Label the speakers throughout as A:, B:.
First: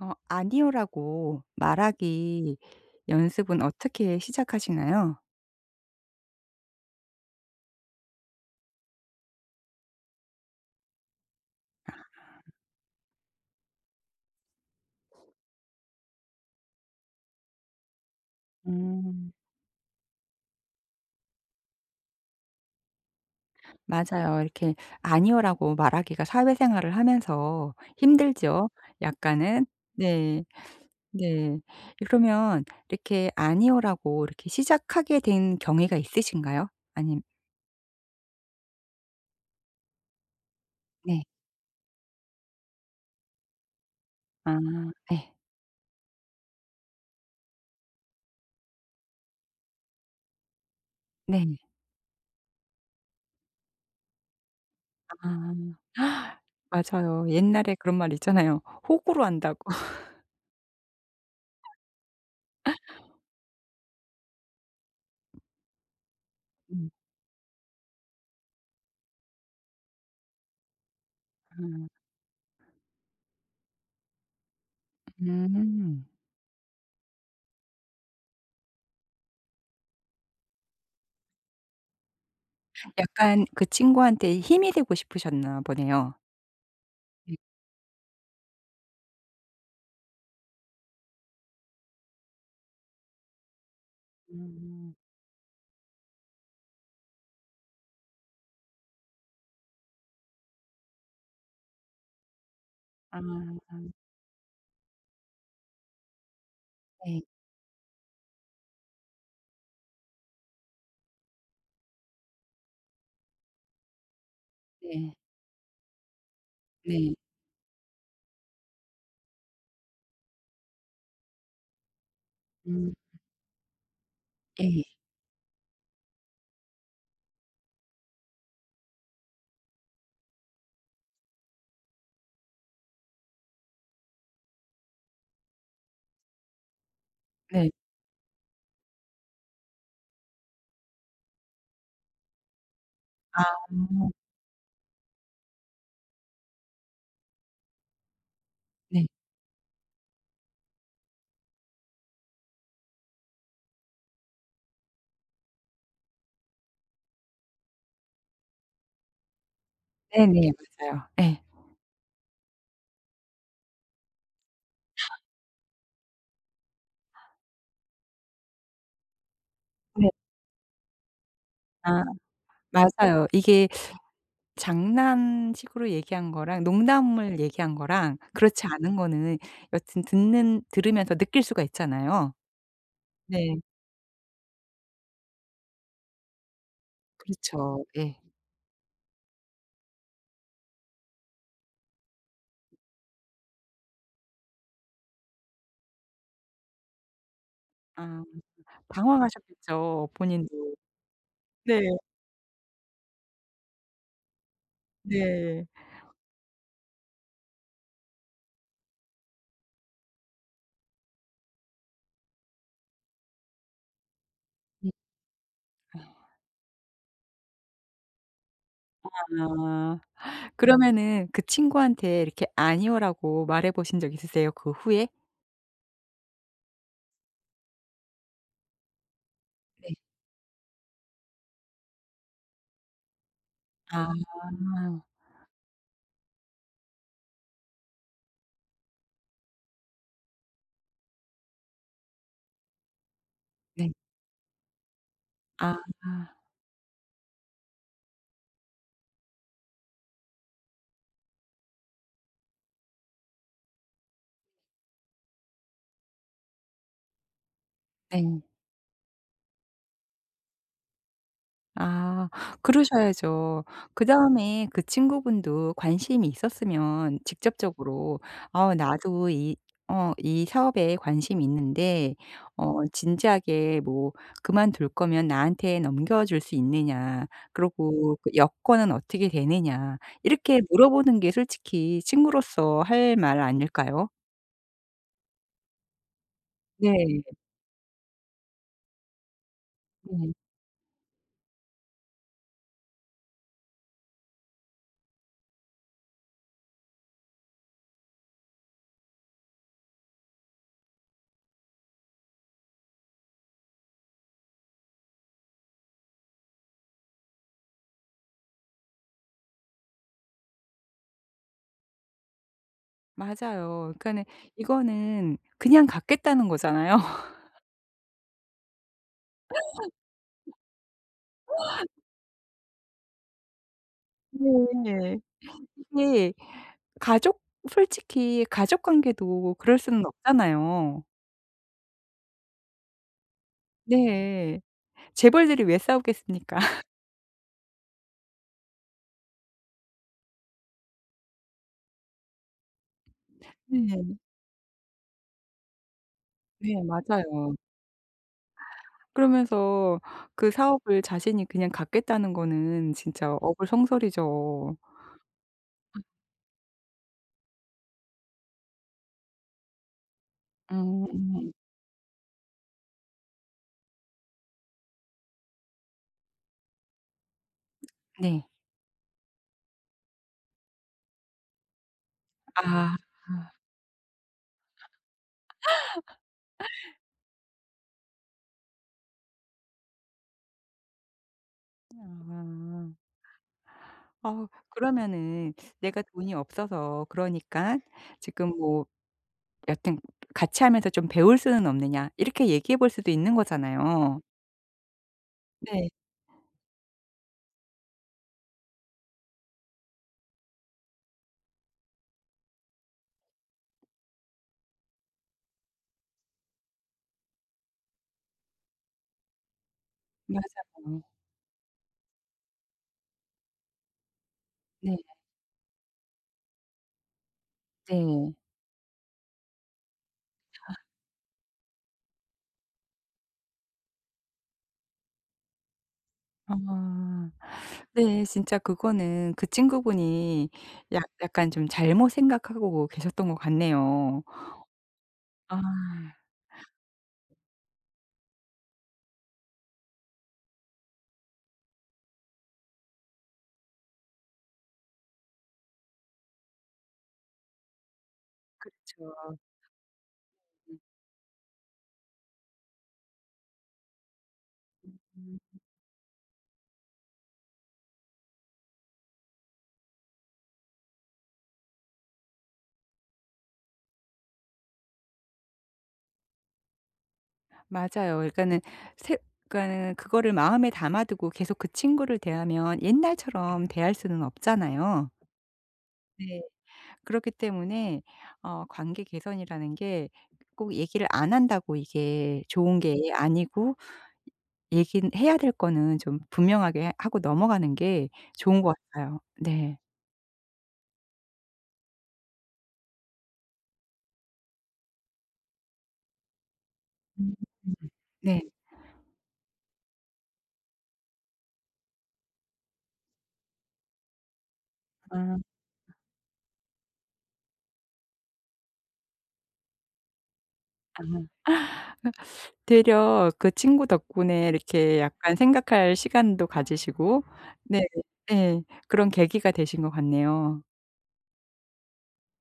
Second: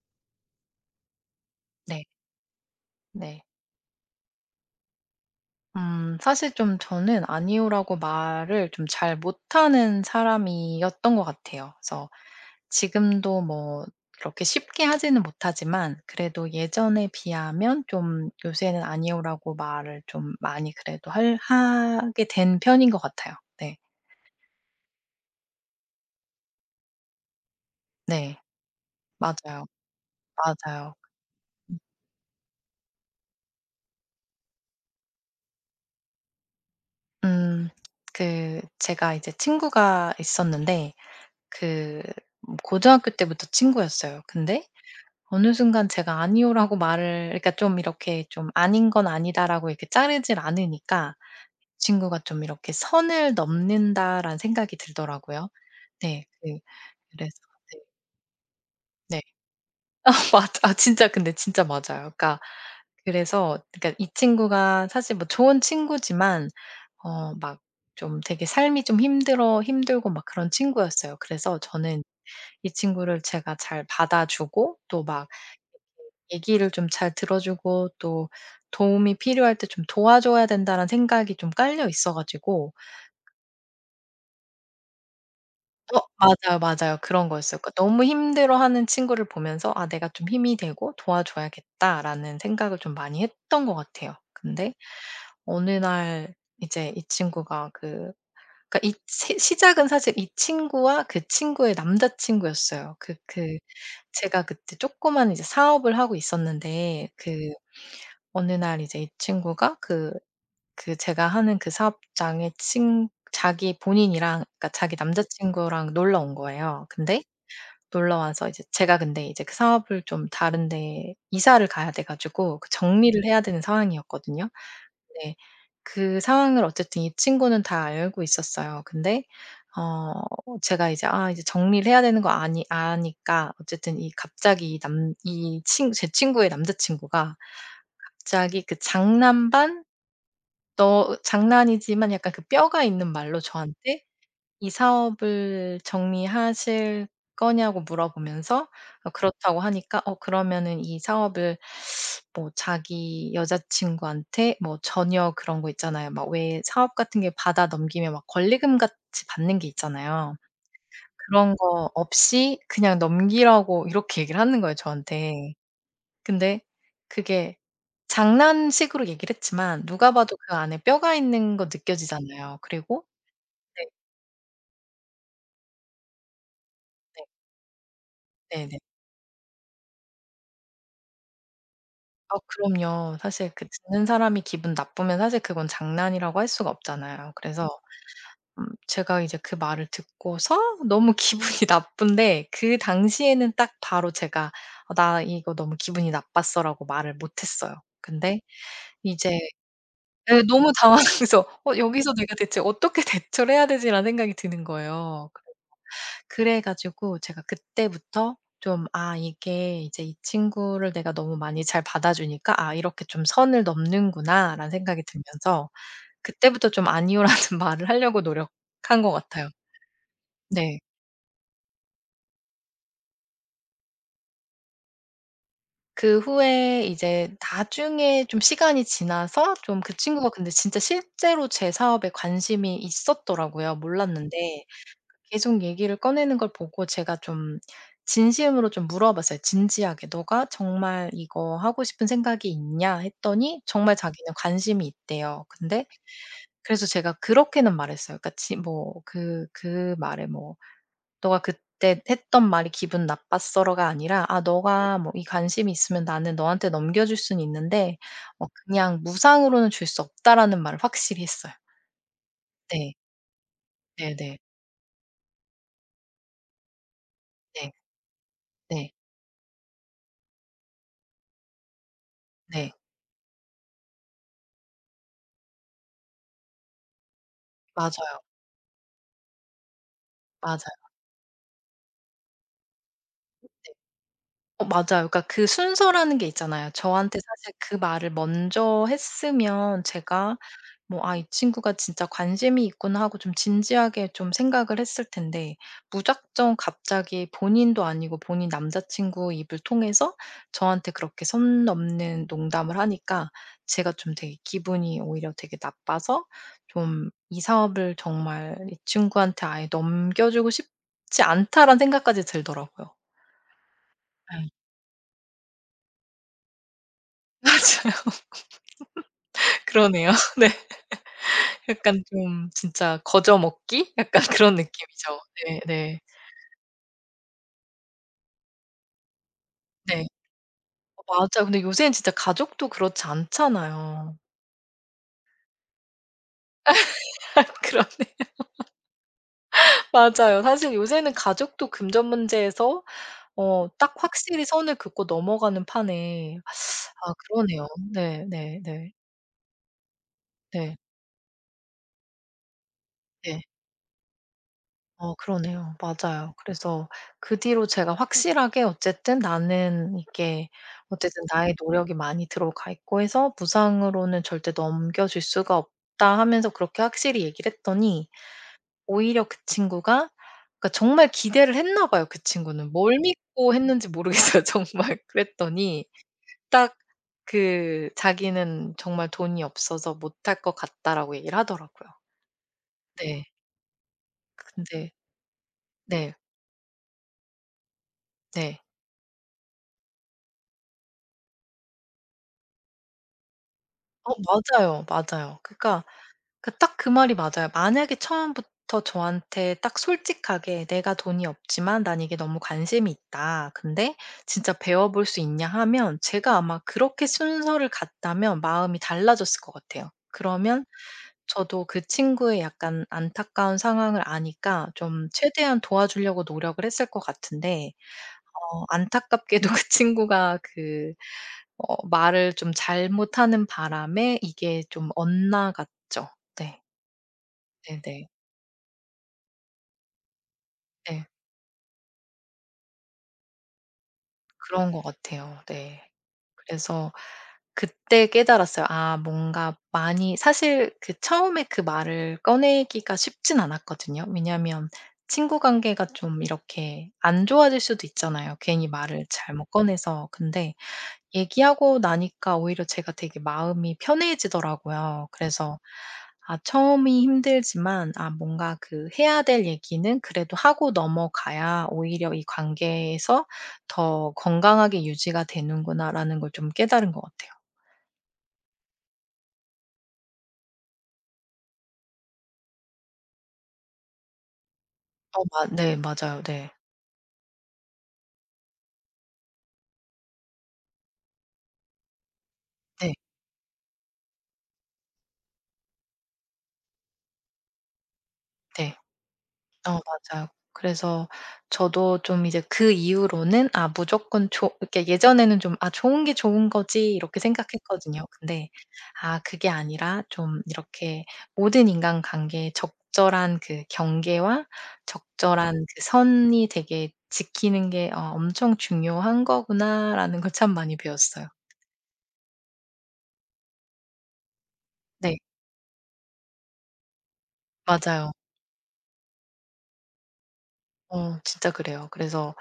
A: 어 "아니요."라고
B: 네.
A: 말하기
B: 네.
A: 연습은 어떻게 시작하시나요?
B: 사실 좀 저는 아니오라고 말을 좀 잘 못하는 사람이었던 것 같아요. 그래서 지금도 뭐 그렇게 쉽게 하지는 못하지만 그래도 예전에 비하면 좀 요새는
A: 음.
B: 아니오라고 말을 좀 많이 그래도 할 하게 된 편인 것 같아요. 네.
A: 맞아요. 이렇게 "아니요."라고 말하기가 사회생활을 하면서
B: 네.
A: 힘들죠,
B: 맞아요.
A: 약간은. 네.
B: 맞아요.
A: 네. 그러면 이렇게 "아니요."라고 이렇게 시작하게 된 경위가 있으신가요? 아님
B: 음 그 제가 이제 친구가 있었는데
A: 네.
B: 그 고등학교 때부터 친구였어요.
A: 아
B: 근데
A: 네
B: 어느 순간 제가 "아니요."라고 말을 그러니까 좀 이렇게 좀 "아닌 건 아니다."라고 이렇게 자르질 않으니까
A: 네.
B: 친구가 좀 이렇게 '선을 넘는다.'라는 생각이 들더라고요.
A: 아
B: 네. 그
A: 맞아요.
B: 그래서
A: 옛날에 그런 말 있잖아요.
B: 네. 네.
A: 호구로 한다고.
B: 맞아. 아 진짜 근데 진짜 맞아요. 그러니까 그래서 그러니까 이 친구가 사실 뭐 좋은 친구지만
A: 음.
B: 막 좀 되게 삶이 좀 힘들어 힘들고 막 그런 친구였어요. 그래서
A: 아
B: 저는 이 친구를 제가 잘 받아주고 또막
A: 음.
B: 얘기를 좀 잘 들어 주고 또 도움이 필요할 때 좀 도와줘야 된다는 생각이 좀 깔려 있어 가지고
A: 약간 그 친구한테 힘이 되고 싶으셨나 보네요.
B: 맞아요, 맞아요. 그런
A: 네.
B: 거였어요. 그러니까 너무 힘들어하는 친구를 보면서 '아 내가 좀 힘이 되고 도와줘야겠다.'라는 생각을 좀 많이 했던 것 같아요. 근데
A: 음.
B: 어느 날 이제 이 친구가 그 그러니까 이 시 시작은 사실 이 친구와 그 친구의 남자친구였어요. 그
A: 아
B: 그 제가 그때 조그만 이제 사업을 하고 있었는데
A: 네.
B: 그 어느 날 이제 이 친구가 그 제가 하는 그 사업장에 친 자기 본인이랑 그러니까 자기
A: 네.
B: 남자친구랑 놀러 온 거예요.
A: 네.
B: 근데 놀러 와서 이제 제가 근데 이제 그 사업을 좀 다른 데 이사를 가야 돼 가지고 그
A: 음.
B: 정리를 해야 되는 상황이었거든요.
A: 예.
B: 네. 그 상황을 어쨌든 이 친구는 다 알고 있었어요. 근데 어 제가 이제 이제 정리를 해야 되는 거 아니 아니까 어쨌든 이 갑자기 이 남 이 친 제 친구의 남자친구가
A: 네.
B: 갑자기 그 장난 반 너 장난이지만 약간 그 뼈가 있는 말로
A: 아.
B: 저한테 이 사업을 정리하실 거냐고 물어보면서
A: 네.
B: 그렇다고 하니까 그러면은 이 사업을 뭐 자기 여자친구한테 뭐 전혀 그런 거 있잖아요. 막 왜 사업 같은 게 받아 넘기면 막 권리금 같이 받는 게 있잖아요.
A: 네네. 맞아요. 예.
B: 그런 거 없이 그냥 넘기라고 이렇게 얘기를 하는 거예요, 저한테. 근데 그게 장난식으로 얘기를 했지만
A: 네.
B: 누가 봐도 그 안에 뼈가 있는 거
A: 아
B: 느껴지잖아요. 그리고
A: 맞아요. 이게
B: 네
A: 장난식으로 얘기한 거랑
B: 네.
A: 농담을 얘기한 거랑 그렇지
B: 네네.
A: 않은 거는 여튼 듣는 들으면서 느낄 수가 있잖아요.
B: 아 그럼요. 사실
A: 네.
B: 그 듣는 사람이 기분 나쁘면 사실 그건 장난이라고 할 수가 없잖아요. 음. 그래서
A: 그렇죠. 예.
B: 제가 이제 그 말을 듣고서 너무 기분이 나쁜데 그 당시에는 딱 바로 제가 "어 나 이거 너무 기분이 나빴어."라고 말을 못 했어요.
A: 아
B: 근데 이제
A: 당황하셨겠죠
B: 예 너무
A: 본인도.
B: 당황해서 '어
A: 네.
B: 여기서 내가 대체 어떻게 대처를 해야 되지?'라는 생각이 드는 거예요.
A: 네.
B: 그래 가지고 제가 그때부터 좀 '아 이게 이제 이 친구를 내가 너무 많이 잘 받아주니까 아 이렇게 좀 선을 넘는구나.'라는
A: 네.
B: 생각이 들면서 그때부터 좀 아니요라는 말을 하려고 노력한 것 같아요.
A: 아.
B: 네.
A: 그러면은 그 친구한테 이렇게 "아니요."라고 말해 보신 적 있으세요, 그 후에?
B: 그 후에 이제 나중에 좀 시간이 지나서 좀
A: 네.
B: 그 친구가 근데 진짜 실제로 제 사업에 관심이 있었더라고요,
A: 아.
B: 몰랐는데. 계속 얘기를 꺼내는 걸 보고 제가 좀 진심으로 좀 물어봤어요. 진지하게 "너가 정말 이거 하고 싶은 생각이 있냐?" 했더니
A: 네.
B: 정말 자기는 관심이 있대요.
A: 아.
B: 근데 그래서 제가 그렇게는 말했어요. 그러니까 지 뭐 그 말에 뭐 "너가 그때 했던 말이 기분 나빴어."가 아니라 "아 너가 뭐 이 관심이 있으면 나는 너한테 넘겨 줄 수는 있는데
A: 네.
B: 어 그냥 무상으로는 줄 수 없다."라는 말을 확실히 했어요.
A: 아
B: 네.
A: 그러셔야죠.
B: 네네. 네.
A: 그다음에 그 친구분도 관심이 있었으면
B: 네.
A: 직접적으로 "어
B: 네.
A: 나도 이 어 이 사업에 관심이 있는데
B: 네.
A: 어 진지하게 뭐 그만둘 거면 나한테 넘겨 줄 수 있느냐. 그리고
B: 맞아요,
A: 그 여건은 어떻게 되느냐." 이렇게
B: 맞아요.
A: 물어보는 게 솔직히 친구로서 할 말 아닐까요?
B: 맞아요. 그러니까 그 순서라는 게 있잖아요.
A: 네.
B: 저한테 사실 그 말을 먼저 했으면
A: 네.
B: 제가 뭐 '아 이 친구가 진짜 관심이 있구나.' 하고 좀 진지하게 좀 생각을 했을 텐데 무작정 갑자기 본인도 아니고 본인 남자친구 입을 통해서 저한테 그렇게 선 넘는 농담을 하니까 제가 좀 되게 기분이 오히려 되게 나빠서 좀 '이 사업을 정말 이 친구한테 아예 넘겨주고 싶지 않다.'라는 생각까지 들더라고요.
A: 맞아요. 그러니까는
B: 예.
A: 이거는 그냥 갖겠다는 거잖아요.
B: 맞아요. 그러네요. 네. 약간 좀 진짜 거저 먹기? 약간 그런
A: 네.
B: 느낌이죠. 네 네.
A: 특히 가족 솔직히 가족 관계도 그럴 수는
B: 네.
A: 없잖아요.
B: 맞아요. 근데 요새는 진짜 가족도 그렇지 않잖아요.
A: 네. 재벌들이 왜 싸우겠습니까?
B: 그러네요. 맞아요. 사실 요새는 가족도 금전 문제에서 딱
A: 네.
B: 확실히 선을 긋고 넘어가는 판에
A: 네
B: 아
A: 맞아요.
B: 그러네요. 네 네 네.
A: 그러면서 그
B: 네.
A: 사업을 자신이 그냥 갖겠다는 거는 진짜
B: 네.
A: 어불성설이죠.
B: 그러네요. 맞아요. 그래서 그 뒤로 제가 확실하게 어쨌든 나는 이게 어쨌든
A: 음.
B: 나의 노력이 많이 들어가 있고 해서 "무상으로는 절대 넘겨줄 수가 없다." 하면서 그렇게 확실히 얘기를 했더니
A: 네.
B: 오히려 그 친구가 그러니까 정말 기대를 했나 봐요 그 친구는.
A: 아.
B: 뭘 믿고 했는지 모르겠어요 정말. 그랬더니 딱 그 자기는 정말 "돈이 없어서 못할 것 같다."라고 얘기를 하더라고요.
A: 아.
B: 네.
A: 어
B: 근데
A: 그러면은 내가
B: 네.
A: 돈이 없어서 그러니깐 지금
B: 네.
A: 뭐 여튼 같이 하면서 좀 배울 수는 없느냐 이렇게 얘기해 볼 수도 있는 거잖아요.
B: 맞아요, 맞아요. 그러니까
A: 네.
B: 그 딱 그 말이 맞아요. 만약에 처음부터 저한테 딱 솔직하게 "내가 돈이 없지만 난 이게 너무 관심이 있다. 근데 진짜 배워 볼 수 있냐?" 하면 제가 아마 그렇게 순서를 갔다면 마음이 달라졌을 것 같아요. 그러면
A: 맞아요.
B: 저도 그 친구의 약간 안타까운 상황을 아니까
A: 네.
B: 좀 최대한 도와주려고 노력을 했을 것 같은데
A: 네.
B: 안타깝게도 그 친구가 말을 좀 잘못하는 바람에 이게 좀 엇나갔죠. 네.
A: 아.
B: 네네. 네.
A: 네. 진짜 그거는 그 친구분이 약
B: 네.
A: 약간 좀 잘못 생각하고 계셨던 것 같네요.
B: 그런 것 같아요.
A: 아.
B: 네. 그래서 그때 깨달았어요. 아 뭔가 많이 사실 그 처음에 그 말을 꺼내기가 쉽진 않았거든요. 왜냐하면 친구 관계가 좀 이렇게 안 좋아질 수도 있잖아요, 괜히 말을 잘못 꺼내서. 근데 얘기하고 나니까 오히려 제가 되게 마음이 편해지더라고요. 그래서 아 처음이 힘들지만 아 뭔가 그 해야 될 얘기는 그래도 하고 넘어가야 오히려 이 관계에서 더 건강하게 유지가 되는구나라는 걸 좀 깨달은 것 같아요.
A: 맞아요. 그러니까는 새 그러니까는 그거를 마음에 담아 두고 계속 그 친구를 대하면 옛날처럼 대할 수는 없잖아요.
B: 어 마 네 맞아요.
A: 네.
B: 네.
A: 그렇기 때문에 어 관계 개선이라는 게 꼭 얘기를 안 한다고 이게 좋은
B: 네.
A: 게 아니고 얘기 해야 될 거는 좀 분명하게 하고 넘어가는 게 좋은
B: 네.
A: 것 같아요.
B: 어
A: 네.
B: 맞아요. 그래서 저도 좀 이제 그 이후로는 '아 무조건 좋' 이렇게 예전에는 좀 '아 좋은 게 좋은 거지.' 이렇게
A: 음.
B: 생각했거든요.
A: 네.
B: 근데 아 그게 아니라 좀 이렇게 모든 인간관계에 적절한 그 경계와
A: 아.
B: 적절한 그 선이 되게 지키는 게 '아 엄청 중요한 거구나.'라는 걸 참 많이
A: 아.
B: 배웠어요.
A: 되려 그 친구 덕분에 이렇게
B: 네.
A: 약간 생각할 시간도 가지시고 네.
B: 맞아요.
A: 예. 그런 계기가 되신 것 같네요.
B: 진짜 그래요. 그래서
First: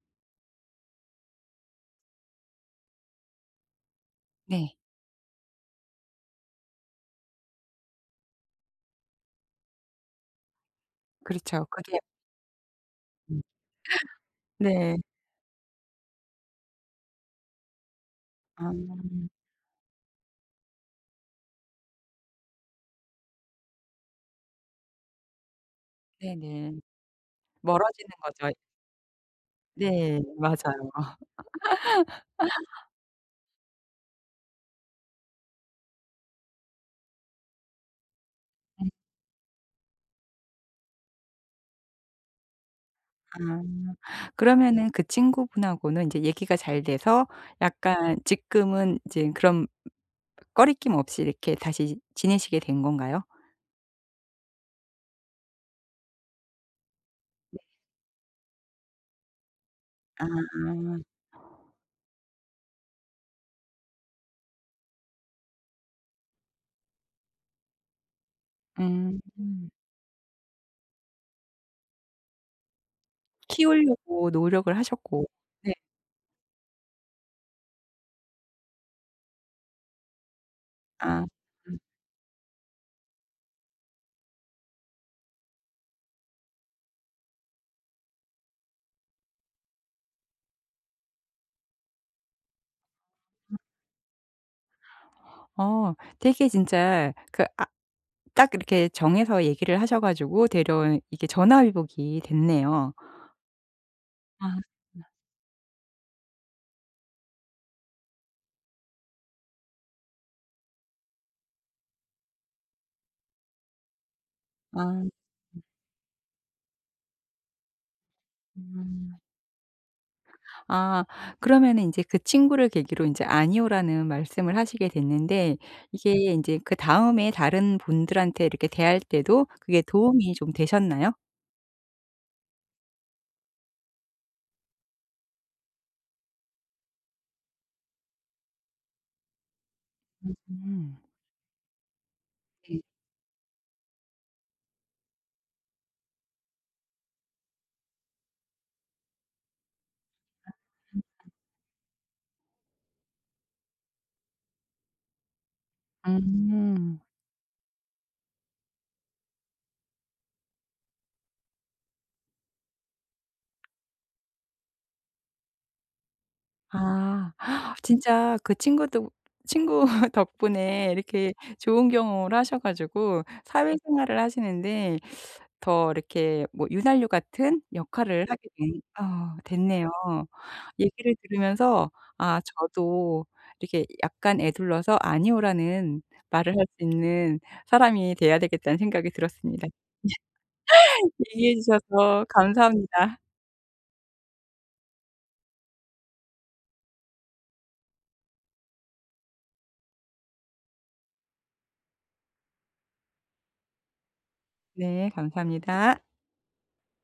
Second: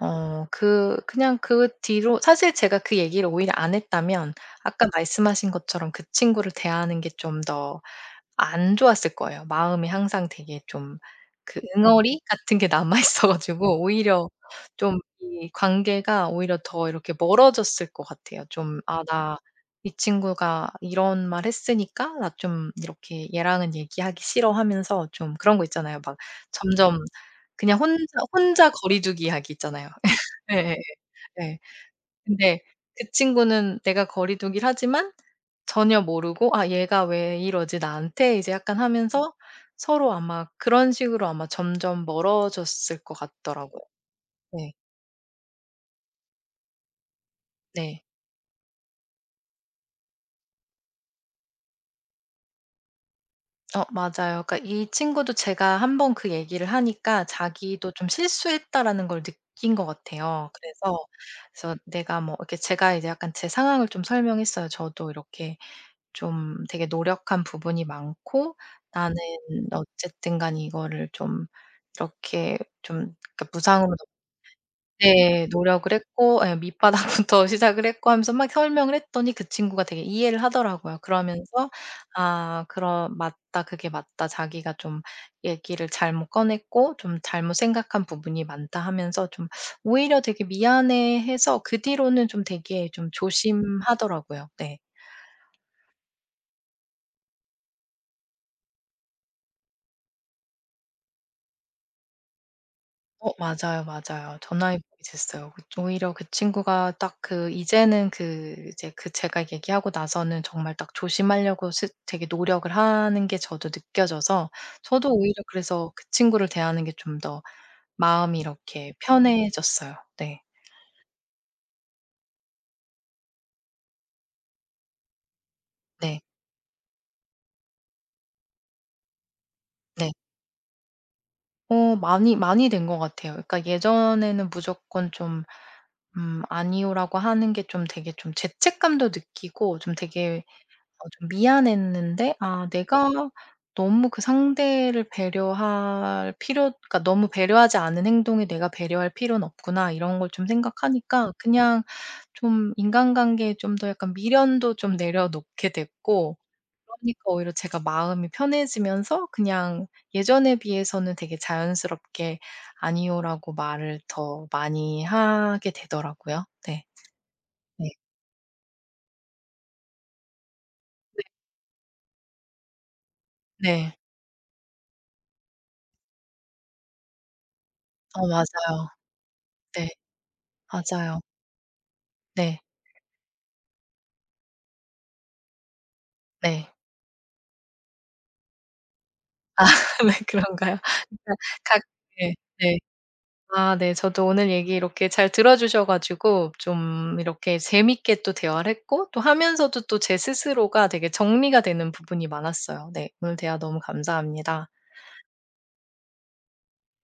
B: 그 그냥 그 뒤로 사실 제가 그 얘기를 오히려 안 했다면
A: 네.
B: 아까 말씀하신 것처럼 그 친구를 대하는 게 좀 더 안 좋았을 거예요. 마음이 항상 되게 좀 그
A: 그렇죠. 그게
B: 응어리 같은 게 남아 있어
A: 음.
B: 가지고 오히려
A: 네.
B: 좀 이 관계가 오히려 더 이렇게 멀어졌을 것 같아요.
A: 아.
B: 좀 '아
A: 음.
B: 나 이 친구가 이런 말 했으니까 나 좀 이렇게 얘랑은 얘기하기 싫어.' 하면서 좀 그런 거 있잖아요. 막
A: 네네.
B: 점점 그냥 혼자
A: 멀어지는 거죠.
B: 혼자 거리두기 하기 있잖아요.
A: 네.
B: 예예예.
A: 맞아요.
B: 예. 근데 그 친구는 내가 거리두기를 하지만 전혀 모르고 '아 얘가 왜 이러지 나한테?' 이제 약간
A: 음.
B: 하면서 서로 아마 그런 식으로 아마 점점 멀어졌을 것
A: 아.
B: 같더라고요. 네.
A: 그러면은 그 친구분하고는 인제 얘기가 잘 돼서
B: 네.
A: 약간 지금은 이제 그런 꺼리낌 없이 이렇게 다시 지내시게 된 건가요?
B: 맞아요. 그러니까 이 친구도 제가 한번 그 얘기를 하니까
A: 네.
B: 자기도 좀 '실수했다.'라는 걸 느낀 것
A: 아.
B: 같아요. 그래서 내가 뭐 이렇게 제가 이제 약간 제 상황을 좀 설명했어요. 저도 이렇게 좀 되게 노력한 부분이 많고 나는
A: 음.
B: 어쨌든 간 이거를 좀 이렇게 좀 그러니까 무상으로
A: 키우려고 노력을 하셨고.
B: 네
A: 네.
B: 노력을 했고 예 밑바닥부터 시작을 했고 하면서 막 설명을 했더니 그 친구가 되게 이해를 하더라고요.
A: 아.
B: 그러면서 아 그런 맞다. 그게 맞다. 자기가 좀 얘기를 잘못 꺼냈고 좀 잘못 생각한 부분이 많다 하면서 좀 오히려 되게 미안해해서 그 뒤로는 좀 되게 좀 조심하더라고요. 네.
A: 어 되게 진짜 그 아 딱 이렇게 정해서 얘기를 하셔 가지고 데려온 이게 전화위복이 됐네요.
B: 맞아요, 맞아요.
A: 아.
B: 전화위복이 됐어요. 그 오히려 그 친구가 딱 그 이제는 그 이제 그 제가 얘기하고 나서는 정말 딱 조심하려고 스 되게 노력을 하는 게 저도 느껴져서
A: 아.
B: 저도 오히려 그래서 그 친구를 대하는 게 좀 더 마음이 이렇게
A: 음.
B: 편해졌어요. 네.
A: 아 그러면은 인제 그 친구를 계기로 인제 "아니요."라는 말씀을 하시게 됐는데 이게
B: 네.
A: 인제 그다음에 다른 분들한테 이렇게 대할 때도 그게
B: 네.
A: 도움이 좀 되셨나요?
B: 많이 많이 된 것 같아요. 그러니까 예전에는 무조건 좀 "아니요."라고 하는 게 좀 되게 좀 죄책감도 느끼고 좀 되게
A: 음.
B: 좀 미안했는데 아
A: 네.
B: 내가 너무 그 상대를 배려할 필요 그러니까 너무 배려하지 않은 행동에 내가 배려할 필요는 없구나 이런 걸 좀 생각하니까 그냥 좀 인간관계에 좀 더 약간 미련도 좀 내려놓게 됐고
A: 음.
B: 그러니까 오히려 제가 마음이 편해지면서 그냥 예전에 비해서는 되게 자연스럽게 "아니요."라고 말을 더 많이 하게 되더라고요. 네.
A: 아
B: 네.
A: 진짜 그 친구도 친구 덕분에
B: 네.
A: 이렇게 좋은 경험을 하셔 가지고
B: 네.
A: 사회생활을 하시는데 더 이렇게 뭐 윤활유 같은 역할을 하게 된
B: 맞아요.
A: 어
B: 네.
A: 됐네요. 얘기를
B: 맞아요.
A: 들으면서 아
B: 네.
A: 저도 이렇게 약간 에둘러서 "아니요."라는 말을 할
B: 네.
A: 수 있는 사람이 돼야 되겠다는 생각이
B: 아
A: 들었습니다.
B: 네 그런가요? 그러니까
A: 얘기해
B: 각
A: 주셔서
B: 네. 네.
A: 감사합니다.
B: 아 네. 저도 오늘 얘기 이렇게 잘 들어 주셔 가지고 좀 이렇게 재밌게 또 대화를 했고 또 하면서도 또 제 스스로가 되게 정리가 되는 부분이 많았어요. 네. 오늘 대화 너무 감사합니다.
A: 네 감사합니다.